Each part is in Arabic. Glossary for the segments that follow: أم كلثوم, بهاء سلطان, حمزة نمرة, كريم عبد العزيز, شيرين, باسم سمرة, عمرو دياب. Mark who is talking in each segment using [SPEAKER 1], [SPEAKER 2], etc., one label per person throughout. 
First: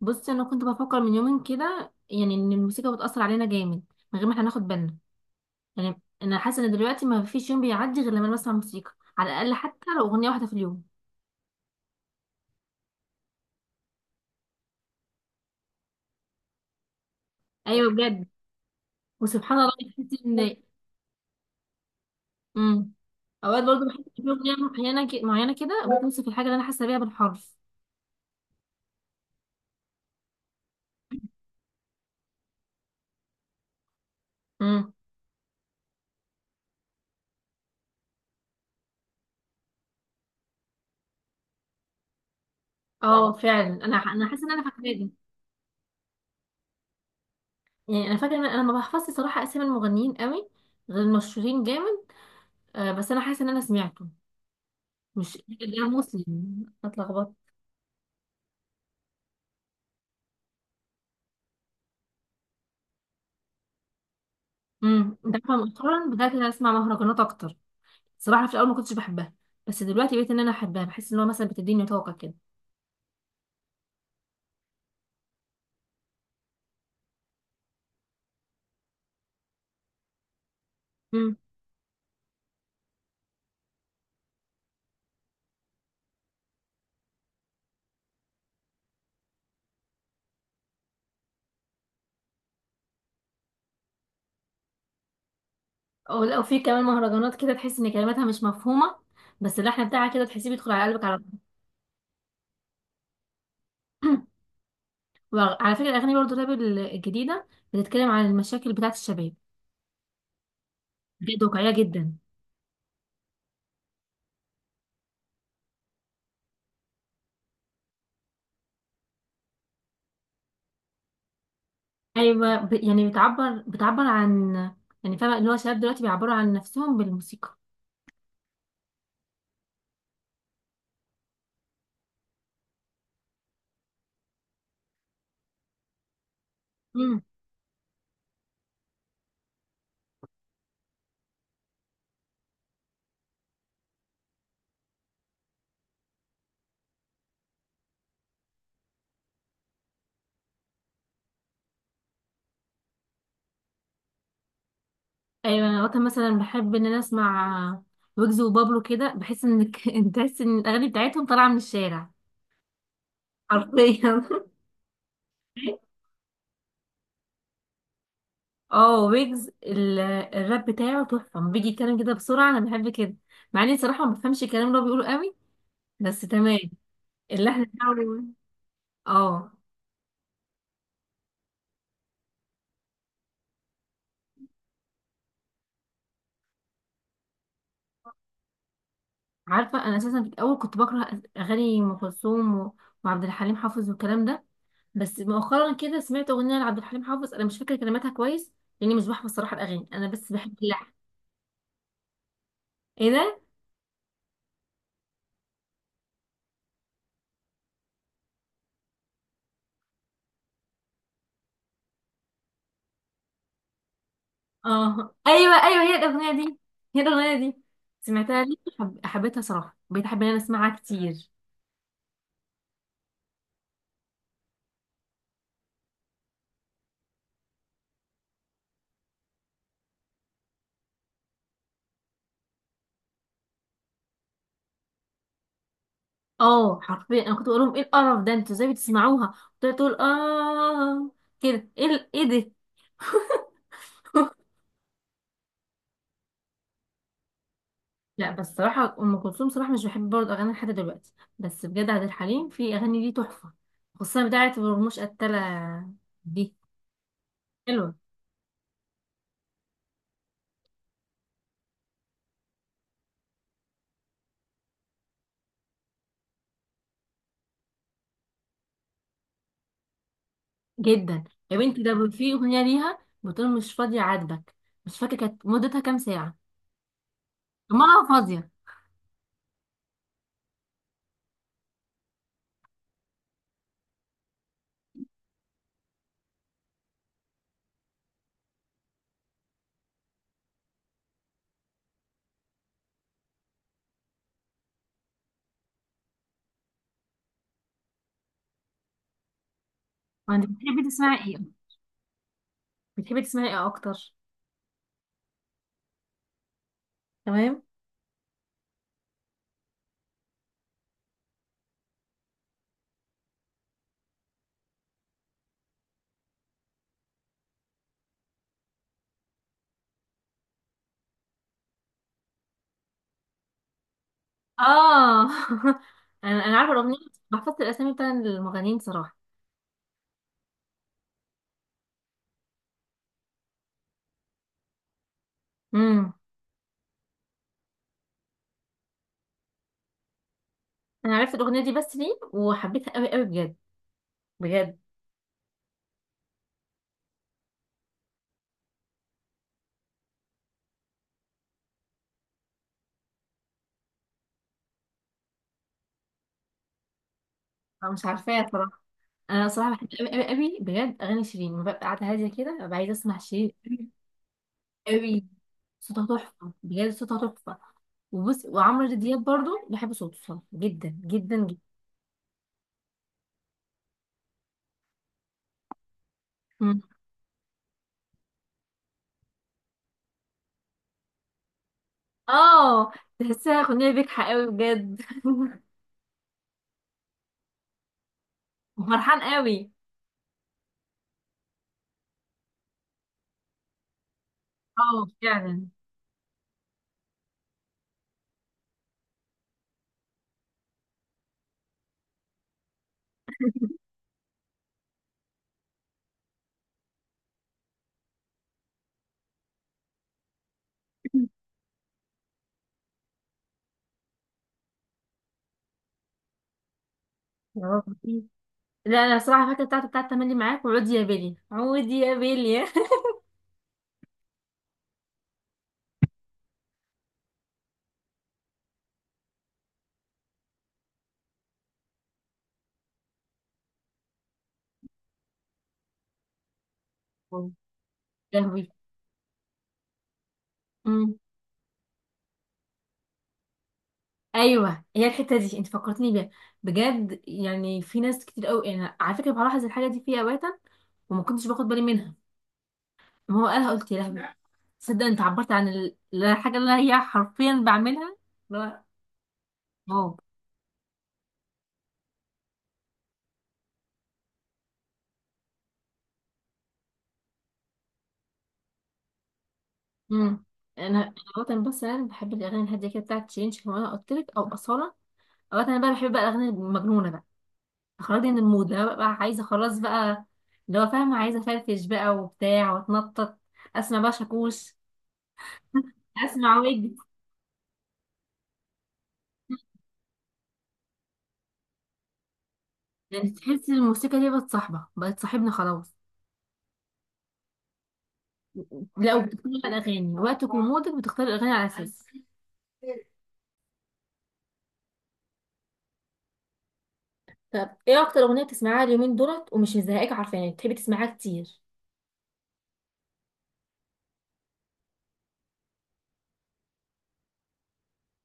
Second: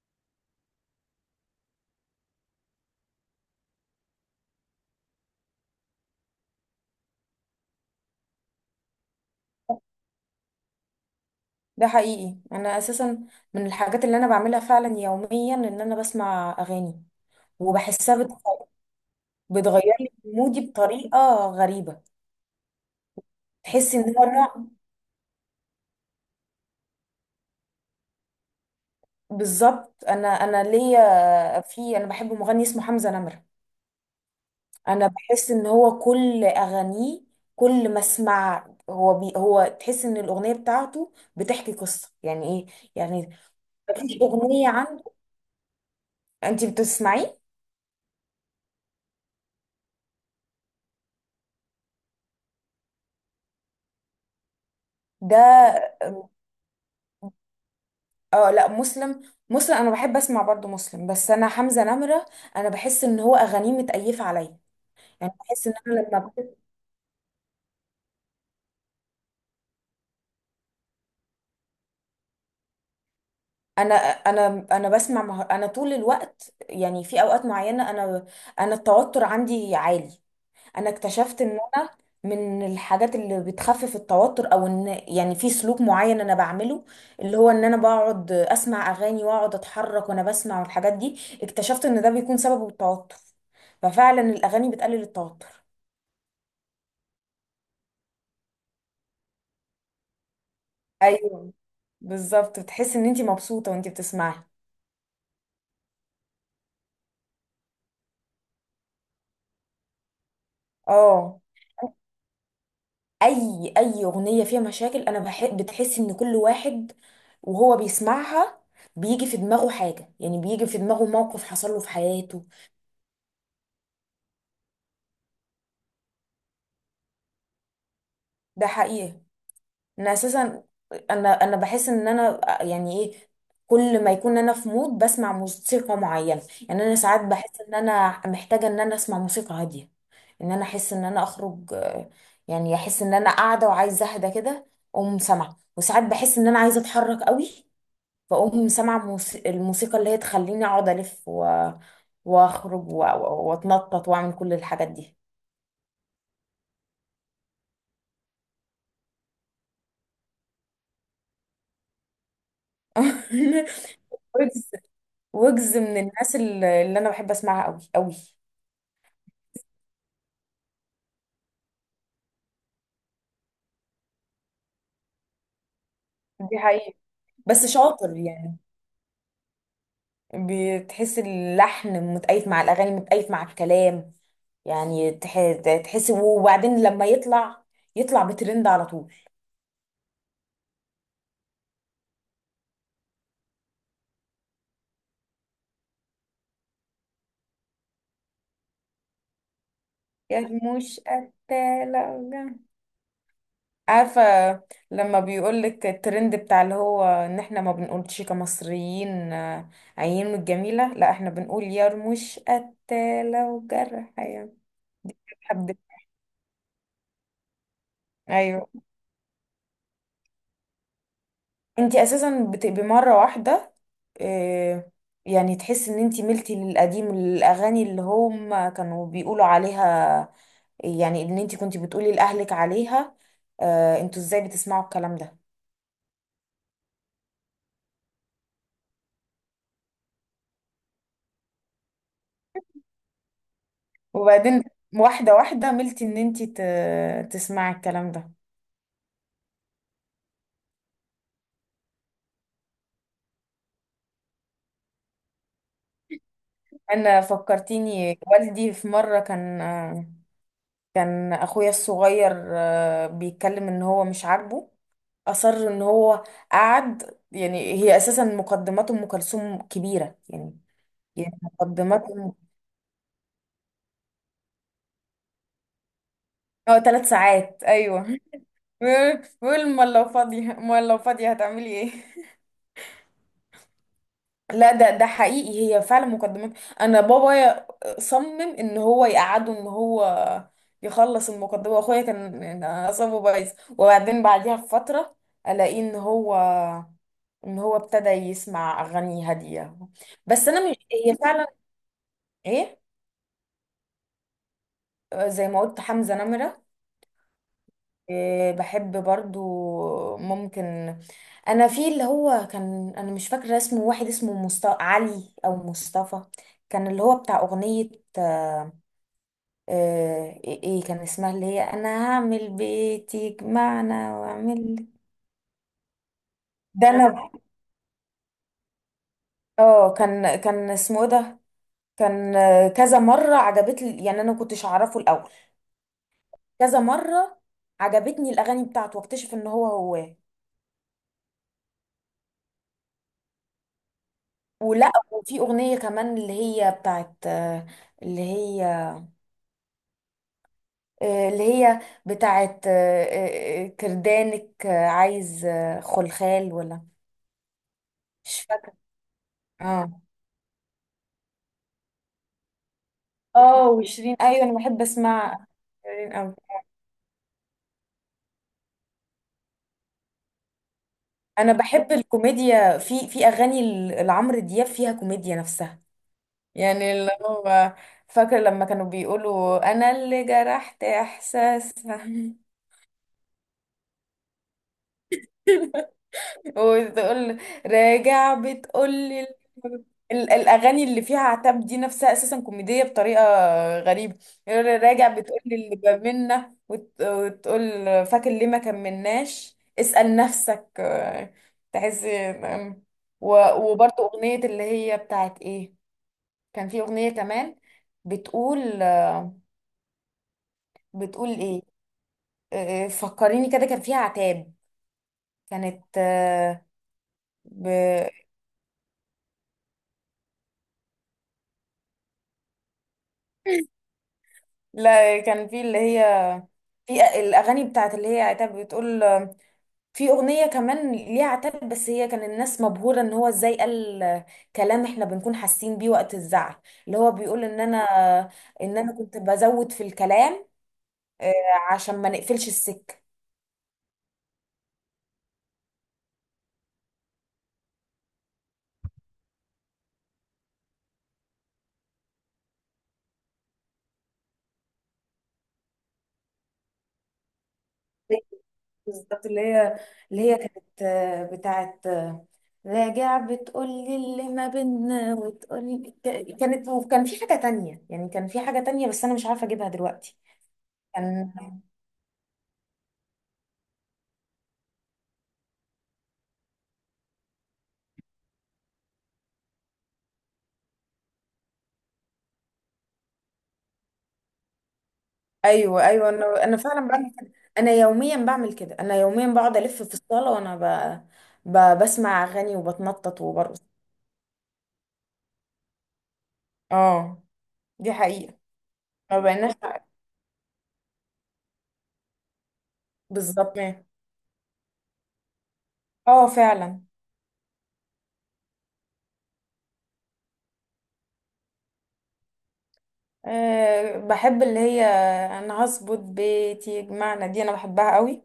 [SPEAKER 1] بصي، انا كنت بفكر من يومين كده، يعني ان الموسيقى بتأثر علينا جامد من غير ما احنا ناخد بالنا. يعني انا حاسه ان دلوقتي ما فيش يوم بيعدي غير لما أنا بسمع موسيقى، على الاقل حتى لو اغنيه واحده في اليوم.
[SPEAKER 2] ده حقيقي. انا اساسا من الحاجات اللي انا بعملها فعلا يوميا ان انا بسمع اغاني
[SPEAKER 1] ايوه،
[SPEAKER 2] وبحسها
[SPEAKER 1] بجد، وسبحان الله.
[SPEAKER 2] بتغير لي
[SPEAKER 1] تحسي ان
[SPEAKER 2] مودي بطريقه غريبه.
[SPEAKER 1] امم اوقات برضه
[SPEAKER 2] تحس
[SPEAKER 1] بحس
[SPEAKER 2] ان
[SPEAKER 1] ان
[SPEAKER 2] هو
[SPEAKER 1] في اغنيه
[SPEAKER 2] نوع،
[SPEAKER 1] معينه معينه كده بتوصف الحاجه اللي انا حاسه بيها بالحرف.
[SPEAKER 2] بالظبط. انا ليا، في، انا بحب مغني اسمه حمزه نمره.
[SPEAKER 1] امم
[SPEAKER 2] انا بحس ان هو كل اغانيه، كل ما اسمع هو بي هو تحس ان الاغنيه بتاعته بتحكي قصه، يعني ايه
[SPEAKER 1] اه
[SPEAKER 2] يعني،
[SPEAKER 1] فعلا، انا
[SPEAKER 2] مفيش
[SPEAKER 1] انا حاسه ان انا
[SPEAKER 2] اغنيه
[SPEAKER 1] فاكره
[SPEAKER 2] عنده.
[SPEAKER 1] دي.
[SPEAKER 2] انت بتسمعيه؟
[SPEAKER 1] يعني انا فاكره ان انا ما بحفظش صراحه اسامي المغنيين قوي، غير المشهورين جامد. آه، بس انا حاسه ان انا سمعته. مش
[SPEAKER 2] ده،
[SPEAKER 1] ده مسلم؟ اتلخبطت.
[SPEAKER 2] اه لا، مسلم. مسلم انا بحب اسمع برضو مسلم، بس انا حمزة نمرة، انا بحس ان هو اغانيه متأيفة عليا. يعني
[SPEAKER 1] انت عارفه،
[SPEAKER 2] بحس ان انا
[SPEAKER 1] مؤخرا بدات ان انا اسمع مهرجانات اكتر. صراحه في الاول ما كنتش بحبها، بس دلوقتي بقيت ان انا احبها. بحس ان هو مثلا بتديني طاقه كده.
[SPEAKER 2] انا انا طول الوقت، يعني في اوقات معينة انا، انا التوتر عندي عالي. انا
[SPEAKER 1] امم
[SPEAKER 2] اكتشفت ان انا من الحاجات اللي بتخفف التوتر، او ان يعني في سلوك معين انا بعمله، اللي هو ان انا بقعد اسمع اغاني واقعد اتحرك وانا بسمع، والحاجات دي اكتشفت ان ده بيكون سببه التوتر، ففعلا الاغاني بتقلل التوتر.
[SPEAKER 1] او لو في كمان مهرجانات كده، تحس ان كلماتها مش مفهومه، بس اللحن بتاعها كده تحسيه بيدخل على قلبك على طول.
[SPEAKER 2] ايوه بالظبط، بتحس ان انت مبسوطه وانت بتسمعي.
[SPEAKER 1] وعلى فكره، الاغاني برضو الراب الجديده بتتكلم عن المشاكل بتاعه الشباب،
[SPEAKER 2] اه،
[SPEAKER 1] بجد واقعيه جدا.
[SPEAKER 2] اي اي اغنيه فيها مشاكل انا بحب، بتحس ان كل واحد وهو بيسمعها بيجي في دماغه حاجه، يعني بيجي في دماغه موقف حصل له في حياته.
[SPEAKER 1] يعني بتعبر، بتعبر عن، يعني فاهمه، اللي هو شباب دلوقتي بيعبروا عن نفسهم بالموسيقى.
[SPEAKER 2] ده حقيقي، انا اساسا، انا بحس ان انا يعني ايه، كل ما يكون انا في مود بسمع موسيقى معينه، يعني انا ساعات بحس ان انا محتاجه ان انا اسمع موسيقى هاديه، ان انا احس ان انا اخرج، يعني احس ان انا قاعده وعايزه اهدى كده، اقوم سامعه. وساعات بحس ان انا عايزه اتحرك قوي، فاقوم سامعه الموسيقى اللي هي تخليني اقعد الف واخرج واتنطط واعمل كل الحاجات دي.
[SPEAKER 1] ايوه، انا وقتها مثلا بحب ان انا اسمع ويجز وبابلو كده. بحس انك انت تحس ان الاغاني بتاعتهم طالعه من الشارع حرفيا.
[SPEAKER 2] وجز، وجز من الناس اللي انا بحب اسمعها قوي قوي.
[SPEAKER 1] اه، ويجز الراب بتاعه تحفه لما بيجي يتكلم كده بسرعه، انا بحب كده، مع اني صراحه ما بفهمش الكلام اللي هو بيقوله قوي، بس
[SPEAKER 2] دي
[SPEAKER 1] تمام
[SPEAKER 2] حقيقة،
[SPEAKER 1] اللحن
[SPEAKER 2] بس
[SPEAKER 1] بتاعه.
[SPEAKER 2] شاطر يعني.
[SPEAKER 1] اه،
[SPEAKER 2] بتحس اللحن متأيت مع الأغاني، متأيت مع الكلام. يعني تح- تحس. وبعدين لما يطلع، يطلع بترند على طول.
[SPEAKER 1] عارفه، انا اساسا في الاول كنت بكره اغاني ام كلثوم وعبد الحليم حافظ والكلام ده، بس مؤخرا كده سمعت اغنيه لعبد الحليم حافظ، انا مش فاكره كلماتها كويس لاني مش بحفظ صراحه الاغاني، انا بس
[SPEAKER 2] يا
[SPEAKER 1] بحب اللحن.
[SPEAKER 2] مش
[SPEAKER 1] ايه ده؟
[SPEAKER 2] عارفة، لما بيقولك الترند بتاع اللي هو ان احنا ما بنقولش كمصريين عين من الجميلة، لا احنا بنقول يا رموش قتالة وجرح يا
[SPEAKER 1] اه ايوه
[SPEAKER 2] حد.
[SPEAKER 1] ايوه، هي الاغنيه دي، هي الاغنيه دي سمعتها ليه،
[SPEAKER 2] ايوه،
[SPEAKER 1] حبيتها صراحه، بقيت احب ان انا اسمعها كتير.
[SPEAKER 2] انتي اساسا بتبقي مره واحده، آه، يعني تحس ان انتي ملتي للقديم، الاغاني اللي هم كانوا بيقولوا عليها، يعني ان انتي كنتي بتقولي لاهلك عليها انتوا ازاي بتسمعوا الكلام ده.
[SPEAKER 1] اه حرفيا، انا كنت بقول لهم ايه القرف ده؟ انتوا ازاي بتسمعوها؟ كنت تقول اه كده، ايه ايه ده؟
[SPEAKER 2] وبعدين واحده واحده ملتي ان انتي تسمعي الكلام
[SPEAKER 1] لا
[SPEAKER 2] ده.
[SPEAKER 1] بس صراحه ام كلثوم صراحه مش بحب برضه اغاني لحد دلوقتي، بس بجد عبد الحليم في اغاني ليه تحفه، خصوصا بتاعه ورموش قتله دي،
[SPEAKER 2] انا
[SPEAKER 1] حلوه
[SPEAKER 2] فكرتيني والدي في مره كان، كان اخويا الصغير بيتكلم ان هو مش عاجبه، أصر إن هو قعد، يعني هي أساسا مقدمات أم كلثوم كبيرة يعني،
[SPEAKER 1] جدا.
[SPEAKER 2] يعني
[SPEAKER 1] يا بنتي، ده في اغنيه ليها بتقول مش فاضيه عاتبك، مش فاكره كانت مدتها كام ساعه.
[SPEAKER 2] اه ثلاث ساعات أيوه.
[SPEAKER 1] دماغها فاضية.
[SPEAKER 2] بيقول أمال لو فاضية، أمال لو فاضية هتعملي إيه؟ لا ده، ده حقيقي، هي فعلا مقدمات. أنا بابا صمم إن هو يقعده، إن هو يخلص المقدمة، وأخويا كان يعني أعصابه بايظ. وبعدين بعديها بفترة ألاقيه إن هو، إن هو ابتدى يسمع أغاني هادية.
[SPEAKER 1] ما انت
[SPEAKER 2] بس أنا مش
[SPEAKER 1] بتحبي
[SPEAKER 2] هي
[SPEAKER 1] تسمعي ايه؟
[SPEAKER 2] فعلا. إيه؟
[SPEAKER 1] بتحبي تسمعي ايه اكتر؟
[SPEAKER 2] زي ما قلت حمزة نمرة.
[SPEAKER 1] تمام.
[SPEAKER 2] إيه، بحب برضو ممكن انا، في اللي هو كان، انا مش فاكرة اسمه، واحد اسمه علي او مصطفى، كان اللي هو بتاع اغنية آه، ايه، إيه كان اسمها، اللي هي انا هعمل بيتي يجمعنا، واعمل
[SPEAKER 1] اه انا عارفة
[SPEAKER 2] ده
[SPEAKER 1] الاغنية، بس
[SPEAKER 2] انا،
[SPEAKER 1] بحفظت الاسامي بتاع المغنيين صراحة.
[SPEAKER 2] اه كان، كان اسمه إيه ده، كان كذا مرة عجبتني، يعني انا ما كنتش اعرفه الاول،
[SPEAKER 1] امم
[SPEAKER 2] كذا مرة عجبتني الاغاني بتاعته واكتشف ان هو هو.
[SPEAKER 1] انا عرفت الاغنية دي بس ليه، وحبيتها قوي قوي بجد بجد.
[SPEAKER 2] ولا وفي اغنيه كمان اللي هي بتاعت اللي هي اللي هي بتاعت كردانك عايز خلخال ولا،
[SPEAKER 1] انا مش
[SPEAKER 2] مش
[SPEAKER 1] عارفاها
[SPEAKER 2] فاكره.
[SPEAKER 1] صراحة. انا صراحة بحب
[SPEAKER 2] اه،
[SPEAKER 1] قوي قوي قوي بجد اغاني شيرين. لما ببقى قاعدة هادية كده ببقى عايزة اسمع شيرين
[SPEAKER 2] اه
[SPEAKER 1] قوي
[SPEAKER 2] وشيرين، ايوه انا بحب
[SPEAKER 1] قوي.
[SPEAKER 2] اسمع شيرين
[SPEAKER 1] صوتها
[SPEAKER 2] قوي.
[SPEAKER 1] تحفة بجد، صوتها تحفة. وبص، وعمرو دياب برضو بحب صوته صراحة، جدا جدا
[SPEAKER 2] انا
[SPEAKER 1] جدا.
[SPEAKER 2] بحب الكوميديا في في اغاني لعمرو دياب، فيها كوميديا نفسها،
[SPEAKER 1] مم.
[SPEAKER 2] يعني اللي هو فاكر لما كانوا بيقولوا انا اللي جرحت احساسها.
[SPEAKER 1] اه، تحسها اغنية بجحة قوي بجد
[SPEAKER 2] وتقول راجع بتقول لي
[SPEAKER 1] وفرحان قوي.
[SPEAKER 2] الاغاني اللي فيها عتاب دي نفسها اساسا كوميديه بطريقه غريبه. يقول لي
[SPEAKER 1] اه
[SPEAKER 2] راجع بتقول لي
[SPEAKER 1] فعلا.
[SPEAKER 2] اللي بمنا وتقول فاكر ليه ما كملناش، اسال نفسك، تحس وبرضه اغنيه اللي هي بتاعت ايه، كان في اغنيه كمان بتقول، بتقول ايه، فكريني كده كان فيها عتاب، كانت ب...
[SPEAKER 1] برافو عليك. لا انا الصراحه فاكره بتاعته، بتاعت تملي معاك، وعود يا بيلي، عود يا بيلي.
[SPEAKER 2] لا كان في اللي هي، في الاغاني بتاعت اللي هي عتاب، بتقول في اغنيه كمان ليها عتاب، بس هي كان الناس مبهوره ان هو ازاي قال كلام احنا بنكون حاسين بيه وقت الزعل. اللي هو بيقول
[SPEAKER 1] آه.
[SPEAKER 2] ان انا،
[SPEAKER 1] لهوي.
[SPEAKER 2] ان انا كنت بزود في الكلام
[SPEAKER 1] امم
[SPEAKER 2] آه، عشان ما نقفلش السكه.
[SPEAKER 1] ايوه، هي الحته دي انت فكرتني بيها، بجد. يعني في ناس كتير قوي، انا على فكره بلاحظ الحاجه دي فيا اوقاتا، وما كنتش باخد بالي منها. ما هو قالها قلت يا لهوي، تصدق انت عبرت عن الحاجه اللي هي حرفيا بعملها؟ اللي هو،
[SPEAKER 2] بالظبط، اللي هي،
[SPEAKER 1] واو.
[SPEAKER 2] اللي هي كانت بتاعت راجع بتقول لي اللي ما بينا وتقول، كانت. وكان في حاجه تانية، يعني كان في حاجه تانية بس انا مش عارفه اجيبها دلوقتي.
[SPEAKER 1] امم انا
[SPEAKER 2] كان.
[SPEAKER 1] وطن، بس انا بحب الاغاني الهاديه كده بتاعت تشينج كمان قلت لك، او اصاله. اوقات انا بقى بحب بقى الاغاني المجنونه بقى، اخرجني من المود، انا بقى عايزه خلاص بقى. لو فاهمه، عايزه افرفش بقى وبتاع واتنطط، اسمع بقى شاكوش.
[SPEAKER 2] ايوه ايوه، انا
[SPEAKER 1] اسمع
[SPEAKER 2] فعلا
[SPEAKER 1] ويجز.
[SPEAKER 2] بعمل كده، انا يوميا بعمل كده، انا يوميا بقعد الف في الصاله وانا بسمع اغاني وبتنطط
[SPEAKER 1] يعني تحسي
[SPEAKER 2] وبرقص.
[SPEAKER 1] الموسيقى دي بقت صاحبه، بقت صاحبنا خلاص.
[SPEAKER 2] اه دي حقيقه،
[SPEAKER 1] لا،
[SPEAKER 2] ما
[SPEAKER 1] وبتختار
[SPEAKER 2] بقيناش.
[SPEAKER 1] بقى الاغاني وقتك ومودك، بتختار الاغاني على اساس.
[SPEAKER 2] بالظبط، اه فعلا.
[SPEAKER 1] طب ايه اكتر اغنيه بتسمعها اليومين دولت ومش مزهقاك، عارفاني بتحبي تسمعها كتير؟
[SPEAKER 2] أه بحب اللي هي، انا هظبط بيتي يجمعنا، دي انا بحبها قوي.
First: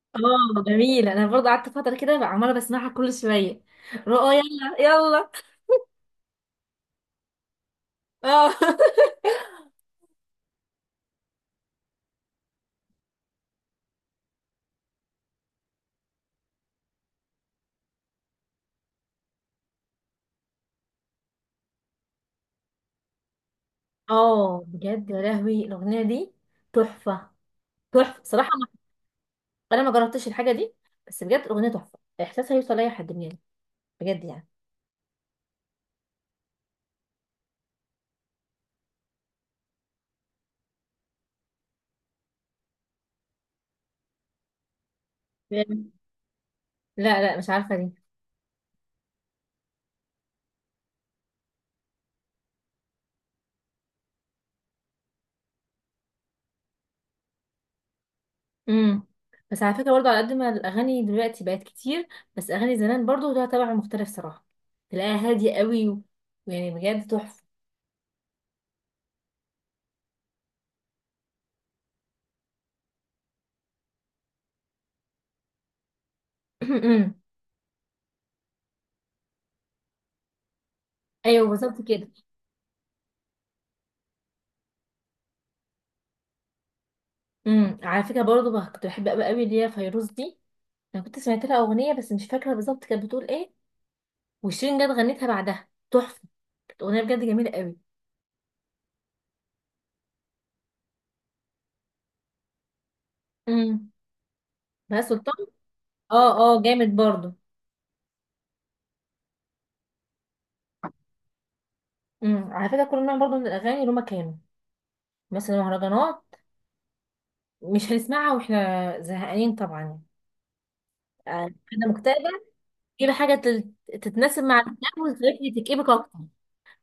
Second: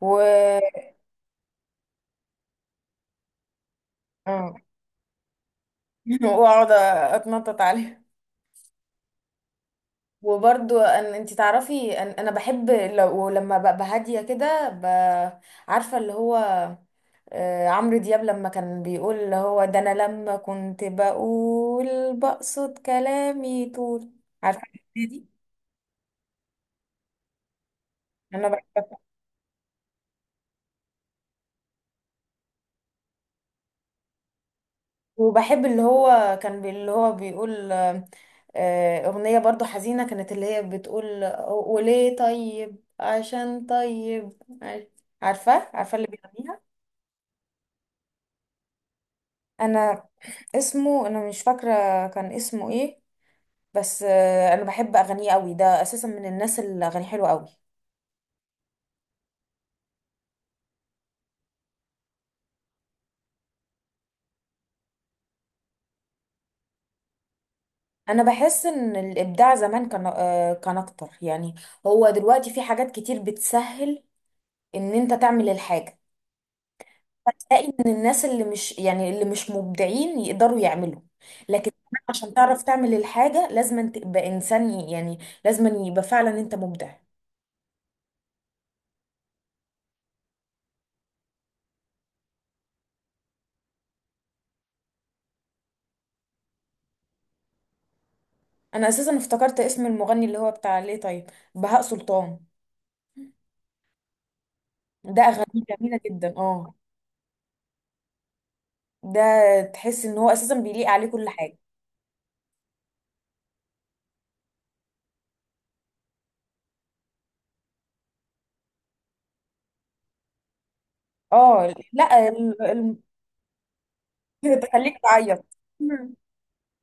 [SPEAKER 2] و
[SPEAKER 1] اه جميلة، انا برضه قعدت فتره كده بقى عماله بسمعها كل شويه، رؤى
[SPEAKER 2] آه.
[SPEAKER 1] يلا يلا.
[SPEAKER 2] واقعد اتنطط عليها.
[SPEAKER 1] اه
[SPEAKER 2] وبرضو أن انت تعرفي أن انا بحب، لو لما ببقى هاديه كده عارفه اللي هو، عمرو دياب لما كان بيقول اللي هو ده انا لما كنت بقول بقصد كلامي طول، عارفه
[SPEAKER 1] اه
[SPEAKER 2] الأغنية
[SPEAKER 1] بجد، يا
[SPEAKER 2] دي؟
[SPEAKER 1] لهوي الاغنيه دي تحفه، تحفه
[SPEAKER 2] انا
[SPEAKER 1] صراحه.
[SPEAKER 2] بحبها.
[SPEAKER 1] انا ما جربتش الحاجه دي، بس بجد الاغنيه تحفه، احساسها يوصل لاي حد مننا، بجد يعني.
[SPEAKER 2] وبحب اللي هو اللي هو بيقول اغنيه برضو حزينه كانت اللي هي بتقول وليه طيب عشان طيب، عارف- عارفه
[SPEAKER 1] بجد.
[SPEAKER 2] عارفه اللي بيغنيها؟
[SPEAKER 1] لا لا مش عارفه دي.
[SPEAKER 2] انا اسمه انا مش فاكره، كان اسمه ايه، بس انا بحب اغانيه قوي، ده اساسا من الناس اللي اغانيه حلوه قوي.
[SPEAKER 1] امم بس على فكره برضو، على قد ما الاغاني دلوقتي بقت كتير، بس اغاني زمان برضو لها طبع مختلف صراحه، تلاقيها هاديه قوي ويعني بجد تحفه.
[SPEAKER 2] انا بحس ان الابداع زمان كان كان اكتر، يعني هو دلوقتي في حاجات كتير بتسهل ان انت تعمل الحاجه،
[SPEAKER 1] أمم.
[SPEAKER 2] فتلاقي ان الناس اللي مش يعني اللي مش مبدعين يقدروا يعملوا.
[SPEAKER 1] ايوه
[SPEAKER 2] لكن
[SPEAKER 1] بالظبط
[SPEAKER 2] زمان
[SPEAKER 1] كده.
[SPEAKER 2] عشان تعرف تعمل الحاجه لازم تبقى انسان يعني لازم يبقى فعلا انت مبدع.
[SPEAKER 1] على فكره برضو بقى، كنت بحب قوي قوي اللي هي فيروز دي، انا كنت سمعت لها اغنيه بس مش فاكره بالظبط كانت بتقول ايه، وشيرين جت غنتها بعدها تحفه، اغنيه بجد جميله قوي.
[SPEAKER 2] انا اساسا افتكرت اسم المغني اللي هو بتاع ليه طيب، بهاء سلطان.
[SPEAKER 1] امم بهاء
[SPEAKER 2] ده
[SPEAKER 1] سلطان.
[SPEAKER 2] اغانيه جميله جدا،
[SPEAKER 1] اه اه،
[SPEAKER 2] اه.
[SPEAKER 1] جامد برضو.
[SPEAKER 2] ده تحس ان هو اساسا بيليق عليه كل حاجه.
[SPEAKER 1] على فكره كل نوع برضو من الاغاني له مكانه. مثلا المهرجانات مش هنسمعها واحنا زهقانين طبعا. يعني
[SPEAKER 2] اه
[SPEAKER 1] انا
[SPEAKER 2] لا،
[SPEAKER 1] مكتئبه، تجيبي حاجه تتناسب مع الاكتئاب
[SPEAKER 2] تخليك تعيط.
[SPEAKER 1] وتخليكي تكئبك
[SPEAKER 2] مم.
[SPEAKER 1] اكتر؟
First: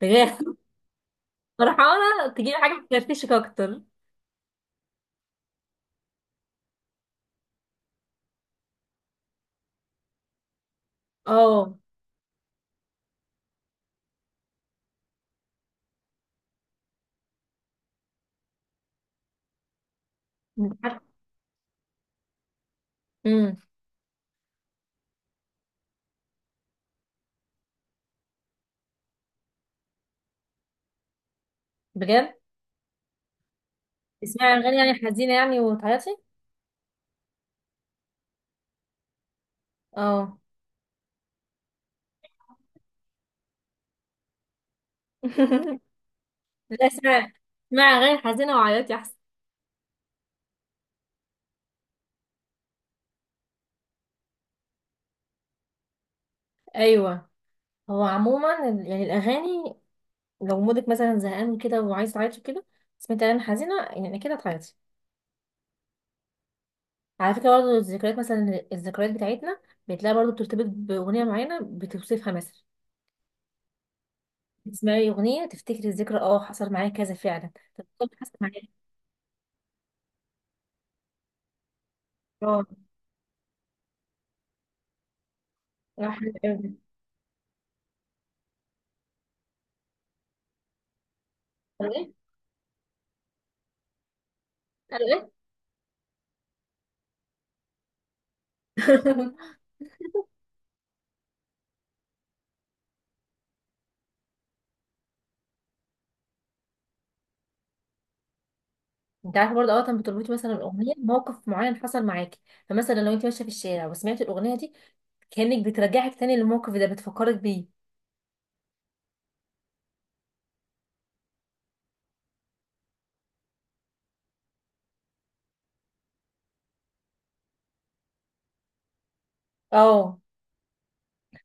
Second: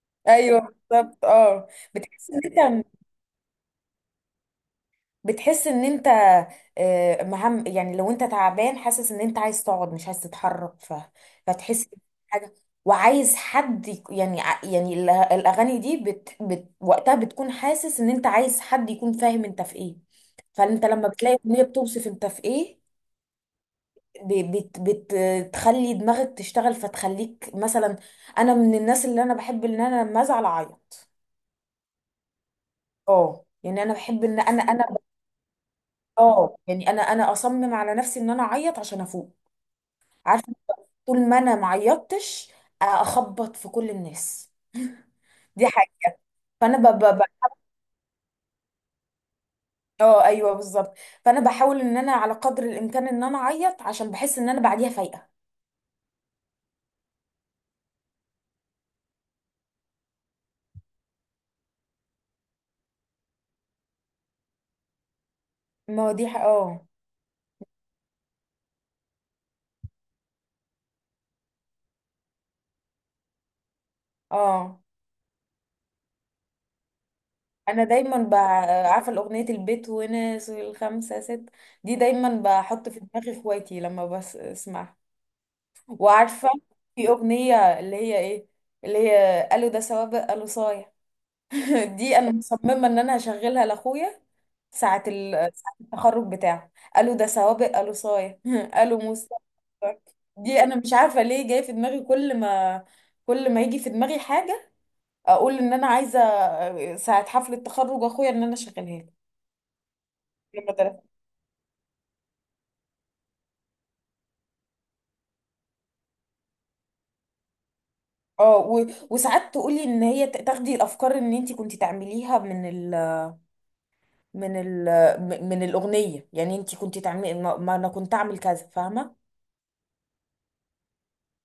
[SPEAKER 1] بجد
[SPEAKER 2] ايوه بالظبط، اه.
[SPEAKER 1] فرحانه
[SPEAKER 2] بتحس ان
[SPEAKER 1] تجيبي
[SPEAKER 2] انت،
[SPEAKER 1] حاجه تفرفشك اكتر.
[SPEAKER 2] بتحس ان انت، مهم، يعني لو انت تعبان حاسس ان انت عايز تقعد مش عايز تتحرك
[SPEAKER 1] اه.
[SPEAKER 2] فتحس حاجه، وعايز حد يعني يعني الاغاني دي وقتها بتكون حاسس ان انت عايز حد يكون فاهم انت في ايه، فانت لما بتلاقي اغنيه بتوصف انت في ايه،
[SPEAKER 1] امم
[SPEAKER 2] ب... بت... بت... بتخلي دماغك تشتغل، فتخليك مثلا، انا من الناس اللي انا بحب ان انا لما ازعل اعيط.
[SPEAKER 1] بجد.
[SPEAKER 2] اه يعني انا بحب ان
[SPEAKER 1] اسمعي
[SPEAKER 2] انا
[SPEAKER 1] اغاني
[SPEAKER 2] انا،
[SPEAKER 1] يعني حزينه يعني وتعيطي.
[SPEAKER 2] اه يعني انا انا اصمم على نفسي ان انا اعيط عشان افوق.
[SPEAKER 1] اه
[SPEAKER 2] عارفه، طول ما انا ما عيطتش اخبط في كل الناس، دي حاجه. فانا
[SPEAKER 1] لا اسمعي، اسمعي اغاني حزينه وعيطي احسن.
[SPEAKER 2] اه ايوه بالظبط، فانا بحاول ان انا على قدر الامكان ان انا اعيط عشان بحس ان انا بعديها فايقه.
[SPEAKER 1] ايوه. هو عموما يعني الاغاني، لو مودك مثلا زهقان كده وعايز تعيطي كده، سمعت اغاني حزينه يعني كده هتعيطي.
[SPEAKER 2] ما هو دي اه،
[SPEAKER 1] على فكره برضه الذكريات، مثلا الذكريات بتاعتنا بتلاقي برضه بترتبط باغنيه معينه بتوصفها، مثلا
[SPEAKER 2] اه.
[SPEAKER 1] تسمعي اغنيه تفتكري الذكرى، اه حصل معايا كذا فعلا.
[SPEAKER 2] انا
[SPEAKER 1] طب، طب
[SPEAKER 2] دايما
[SPEAKER 1] حصل معايا.
[SPEAKER 2] عارفه الاغنيه البيت وناس الخمسه ست، دي دايما
[SPEAKER 1] اه.
[SPEAKER 2] بحط في دماغي اخواتي لما بسمعها.
[SPEAKER 1] اه حلو
[SPEAKER 2] وعارفة،
[SPEAKER 1] قوي.
[SPEAKER 2] في أغنية اللي هي إيه، اللي هي قالوا ده سوابق قالوا صايع،
[SPEAKER 1] قالوا ايه؟
[SPEAKER 2] دي أنا مصممة إن أنا هشغلها لأخويا ساعة
[SPEAKER 1] قالوا
[SPEAKER 2] ساعة التخرج بتاعه. قالوا ده سوابق قالوا صايع، قالوا موسى.
[SPEAKER 1] ايه؟
[SPEAKER 2] دي أنا مش عارفة ليه جاي في دماغي، كل ما، كل ما يجي في دماغي حاجة أقول إن أنا عايزة ساعة حفلة تخرج أخويا إن أنا أشغلها له.
[SPEAKER 1] انت عارفه برضه، اوقات بتربطي مثلا
[SPEAKER 2] لما
[SPEAKER 1] الاغنيه
[SPEAKER 2] تلف-
[SPEAKER 1] بموقف معين حصل معاكي، فمثلا لو انت ماشيه في الشارع وسمعتي الاغنيه دي، كانك بترجعك تاني للموقف ده، بتفكرك بيه.
[SPEAKER 2] اه، وساعات تقولي ان هي تاخدي الافكار ان انت كنت تعمليها من، من ال، من الأغنية، يعني انت كنت تعملي، ما ما انا كنت اعمل كذا، فاهمة؟
[SPEAKER 1] اه.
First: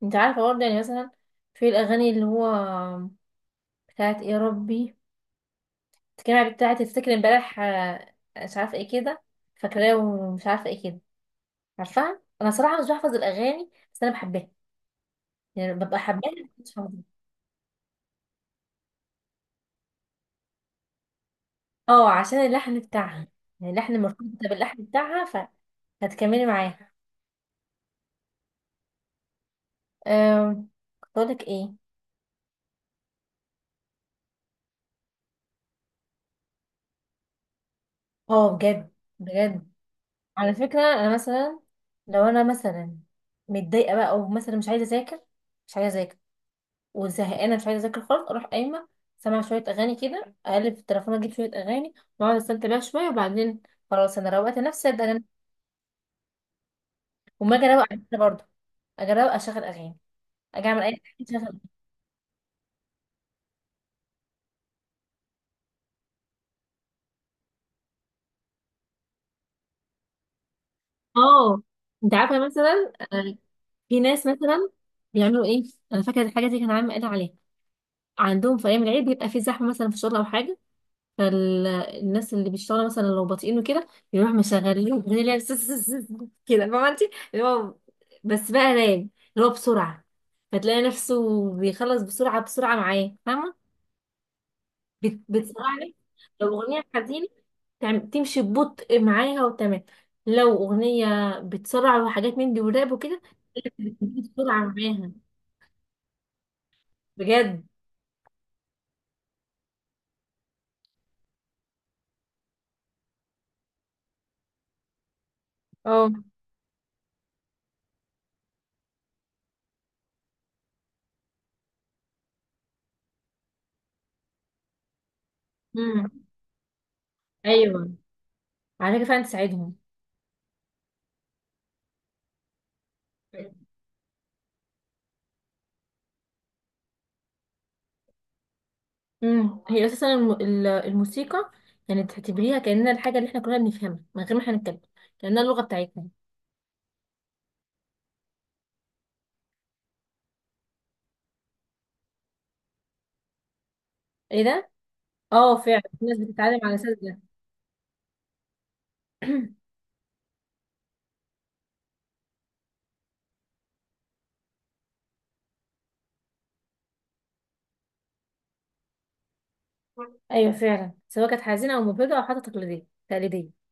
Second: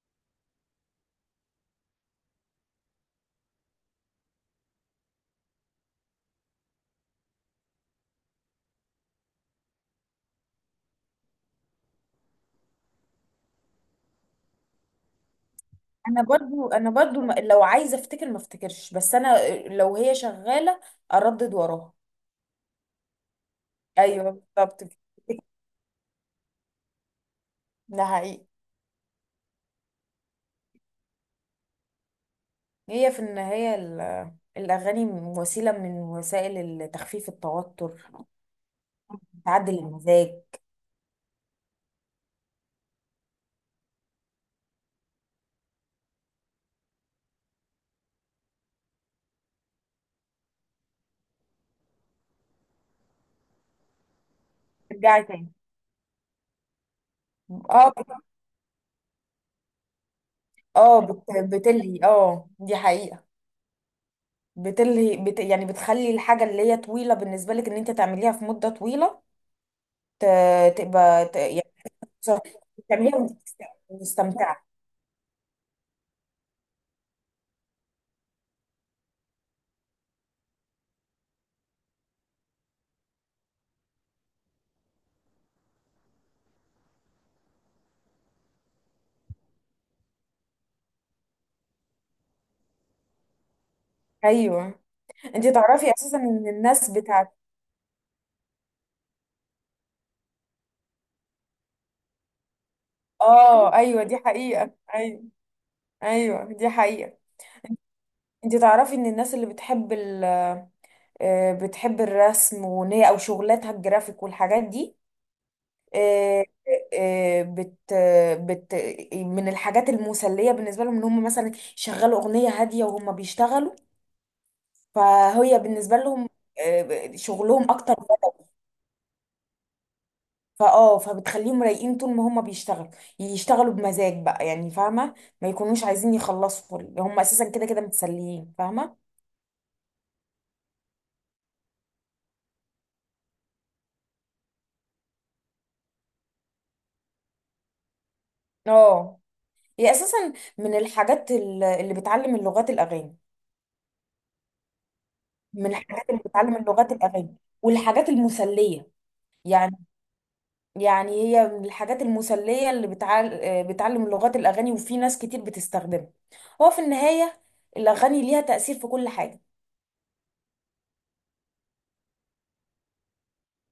[SPEAKER 1] انت عارفة برضه، يعني مثلا في الأغاني اللي هو بتاعت إيه يا ربي، كان بتاعت تفتكر امبارح مش عارفة ايه كده، فاكراه ومش عارفة ايه كده. عارفاها، أنا صراحة مش بحفظ الأغاني، بس أنا بحبها، يعني ببقى
[SPEAKER 2] انا
[SPEAKER 1] حباها
[SPEAKER 2] برضو
[SPEAKER 1] مش
[SPEAKER 2] انا
[SPEAKER 1] حافظها.
[SPEAKER 2] برضو لو عايزة افتكر ما افتكرش، بس انا لو هي شغالة اردد وراها.
[SPEAKER 1] اه، عشان اللحن بتاعها، يعني اللحن
[SPEAKER 2] ايوه
[SPEAKER 1] مرتبطة
[SPEAKER 2] بالظبط
[SPEAKER 1] باللحن
[SPEAKER 2] كده.
[SPEAKER 1] بتاعها هتكملي معاها.
[SPEAKER 2] ده حقيقي.
[SPEAKER 1] أم... كنت أقولك ايه؟
[SPEAKER 2] هي في النهاية الاغاني وسيلة من وسائل تخفيف التوتر،
[SPEAKER 1] اه بجد، بجد.
[SPEAKER 2] بتعدل المزاج.
[SPEAKER 1] على فكرة أنا مثلا، لو أنا مثلا متضايقة بقى، أو مثلا مش عايزة أذاكر، مش عايزة أذاكر وزهقانه، مش عايزه اذاكر خالص، اروح قايمه سامعه شويه اغاني كده، اقلب في التليفون اجيب شويه اغاني واقعد استمتع بيها شويه، وبعدين خلاص انا روقت نفسي ابدا
[SPEAKER 2] ترجعي
[SPEAKER 1] أنام.
[SPEAKER 2] تاني.
[SPEAKER 1] وما اجي اروق
[SPEAKER 2] اه
[SPEAKER 1] على نفسي برضه، اجي اروق اشغل اغاني، اجي اعمل اي
[SPEAKER 2] اه
[SPEAKER 1] حاجه اشغل أغاني.
[SPEAKER 2] بتلهي، اه دي حقيقة، بتلهي، بت يعني، بتخلي الحاجة اللي هي طويلة بالنسبة لك ان انت تعمليها في مدة طويلة تبقى
[SPEAKER 1] اه.
[SPEAKER 2] يعني
[SPEAKER 1] انت عارفه مثلا،
[SPEAKER 2] تعمليها
[SPEAKER 1] في ناس
[SPEAKER 2] مستمتعة.
[SPEAKER 1] مثلا بيعملوا ايه؟ انا فاكره الحاجه دي كان عامل قال عليها، عندهم في ايام العيد بيبقى في زحمه مثلا في الشغل او حاجه، فالناس اللي بيشتغلوا مثلا لو بطيئين وكده، يروح مشغلين اغنيه اللي هي كده، فاهمه انت، اللي هو بس بقى نايم، اللي هو بسرعه، فتلاقي نفسه بيخلص بسرعه بسرعه معاه، فاهمه؟
[SPEAKER 2] ايوه، انت تعرفي
[SPEAKER 1] بتسرعني.
[SPEAKER 2] اساسا ان
[SPEAKER 1] لو اغنيه
[SPEAKER 2] الناس
[SPEAKER 1] حزينه،
[SPEAKER 2] بتاعت،
[SPEAKER 1] تمشي ببطء معاها وتمام، لو اغنيه بتسرع وحاجات من دي وراب وكده،
[SPEAKER 2] اه
[SPEAKER 1] بتجيب
[SPEAKER 2] ايوه دي
[SPEAKER 1] بسرعه
[SPEAKER 2] حقيقة،
[SPEAKER 1] معاها
[SPEAKER 2] ايوه، ايوه دي حقيقة.
[SPEAKER 1] بجد.
[SPEAKER 2] انت تعرفي ان الناس اللي بتحب بتحب الرسم، وان هي او شغلاتها الجرافيك والحاجات دي،
[SPEAKER 1] اه.
[SPEAKER 2] آه، آه، بت... بت من الحاجات المسلية بالنسبة لهم ان هم مثلا يشغلوا اغنية هادية وهم بيشتغلوا، فهي بالنسبة
[SPEAKER 1] امم
[SPEAKER 2] لهم شغلهم
[SPEAKER 1] ايوه،
[SPEAKER 2] اكتر،
[SPEAKER 1] على فكره فعلا تساعدهم.
[SPEAKER 2] فاه، فبتخليهم رايقين طول ما هم بيشتغلوا، يشتغلوا بمزاج بقى، يعني فاهمه، ما يكونوش عايزين يخلصوا، هم اساسا كده كده متسليين، فاهمه.
[SPEAKER 1] هي اساسا الموسيقى يعني تعتبريها كانها الحاجه اللي احنا كلنا بنفهمها من غير ما احنا نتكلم، كانها اللغه بتاعتنا.
[SPEAKER 2] اه، هي اساسا من الحاجات اللي بتعلم اللغات الاغاني،
[SPEAKER 1] ايه ده؟ اه
[SPEAKER 2] من
[SPEAKER 1] فعلا،
[SPEAKER 2] الحاجات
[SPEAKER 1] الناس
[SPEAKER 2] اللي بتعلم
[SPEAKER 1] بتتعلم على
[SPEAKER 2] اللغات
[SPEAKER 1] اساس ده.
[SPEAKER 2] الاغاني والحاجات المسليه، يعني، يعني هي من الحاجات المسليه اللي بتعلم لغات الاغاني، وفي ناس كتير بتستخدمها. هو في النهايه الاغاني ليها تاثير في كل حاجه.
[SPEAKER 1] ايوه فعلا، سواء كانت حزينه او مبهجه او حتى تقليديه تقليديه.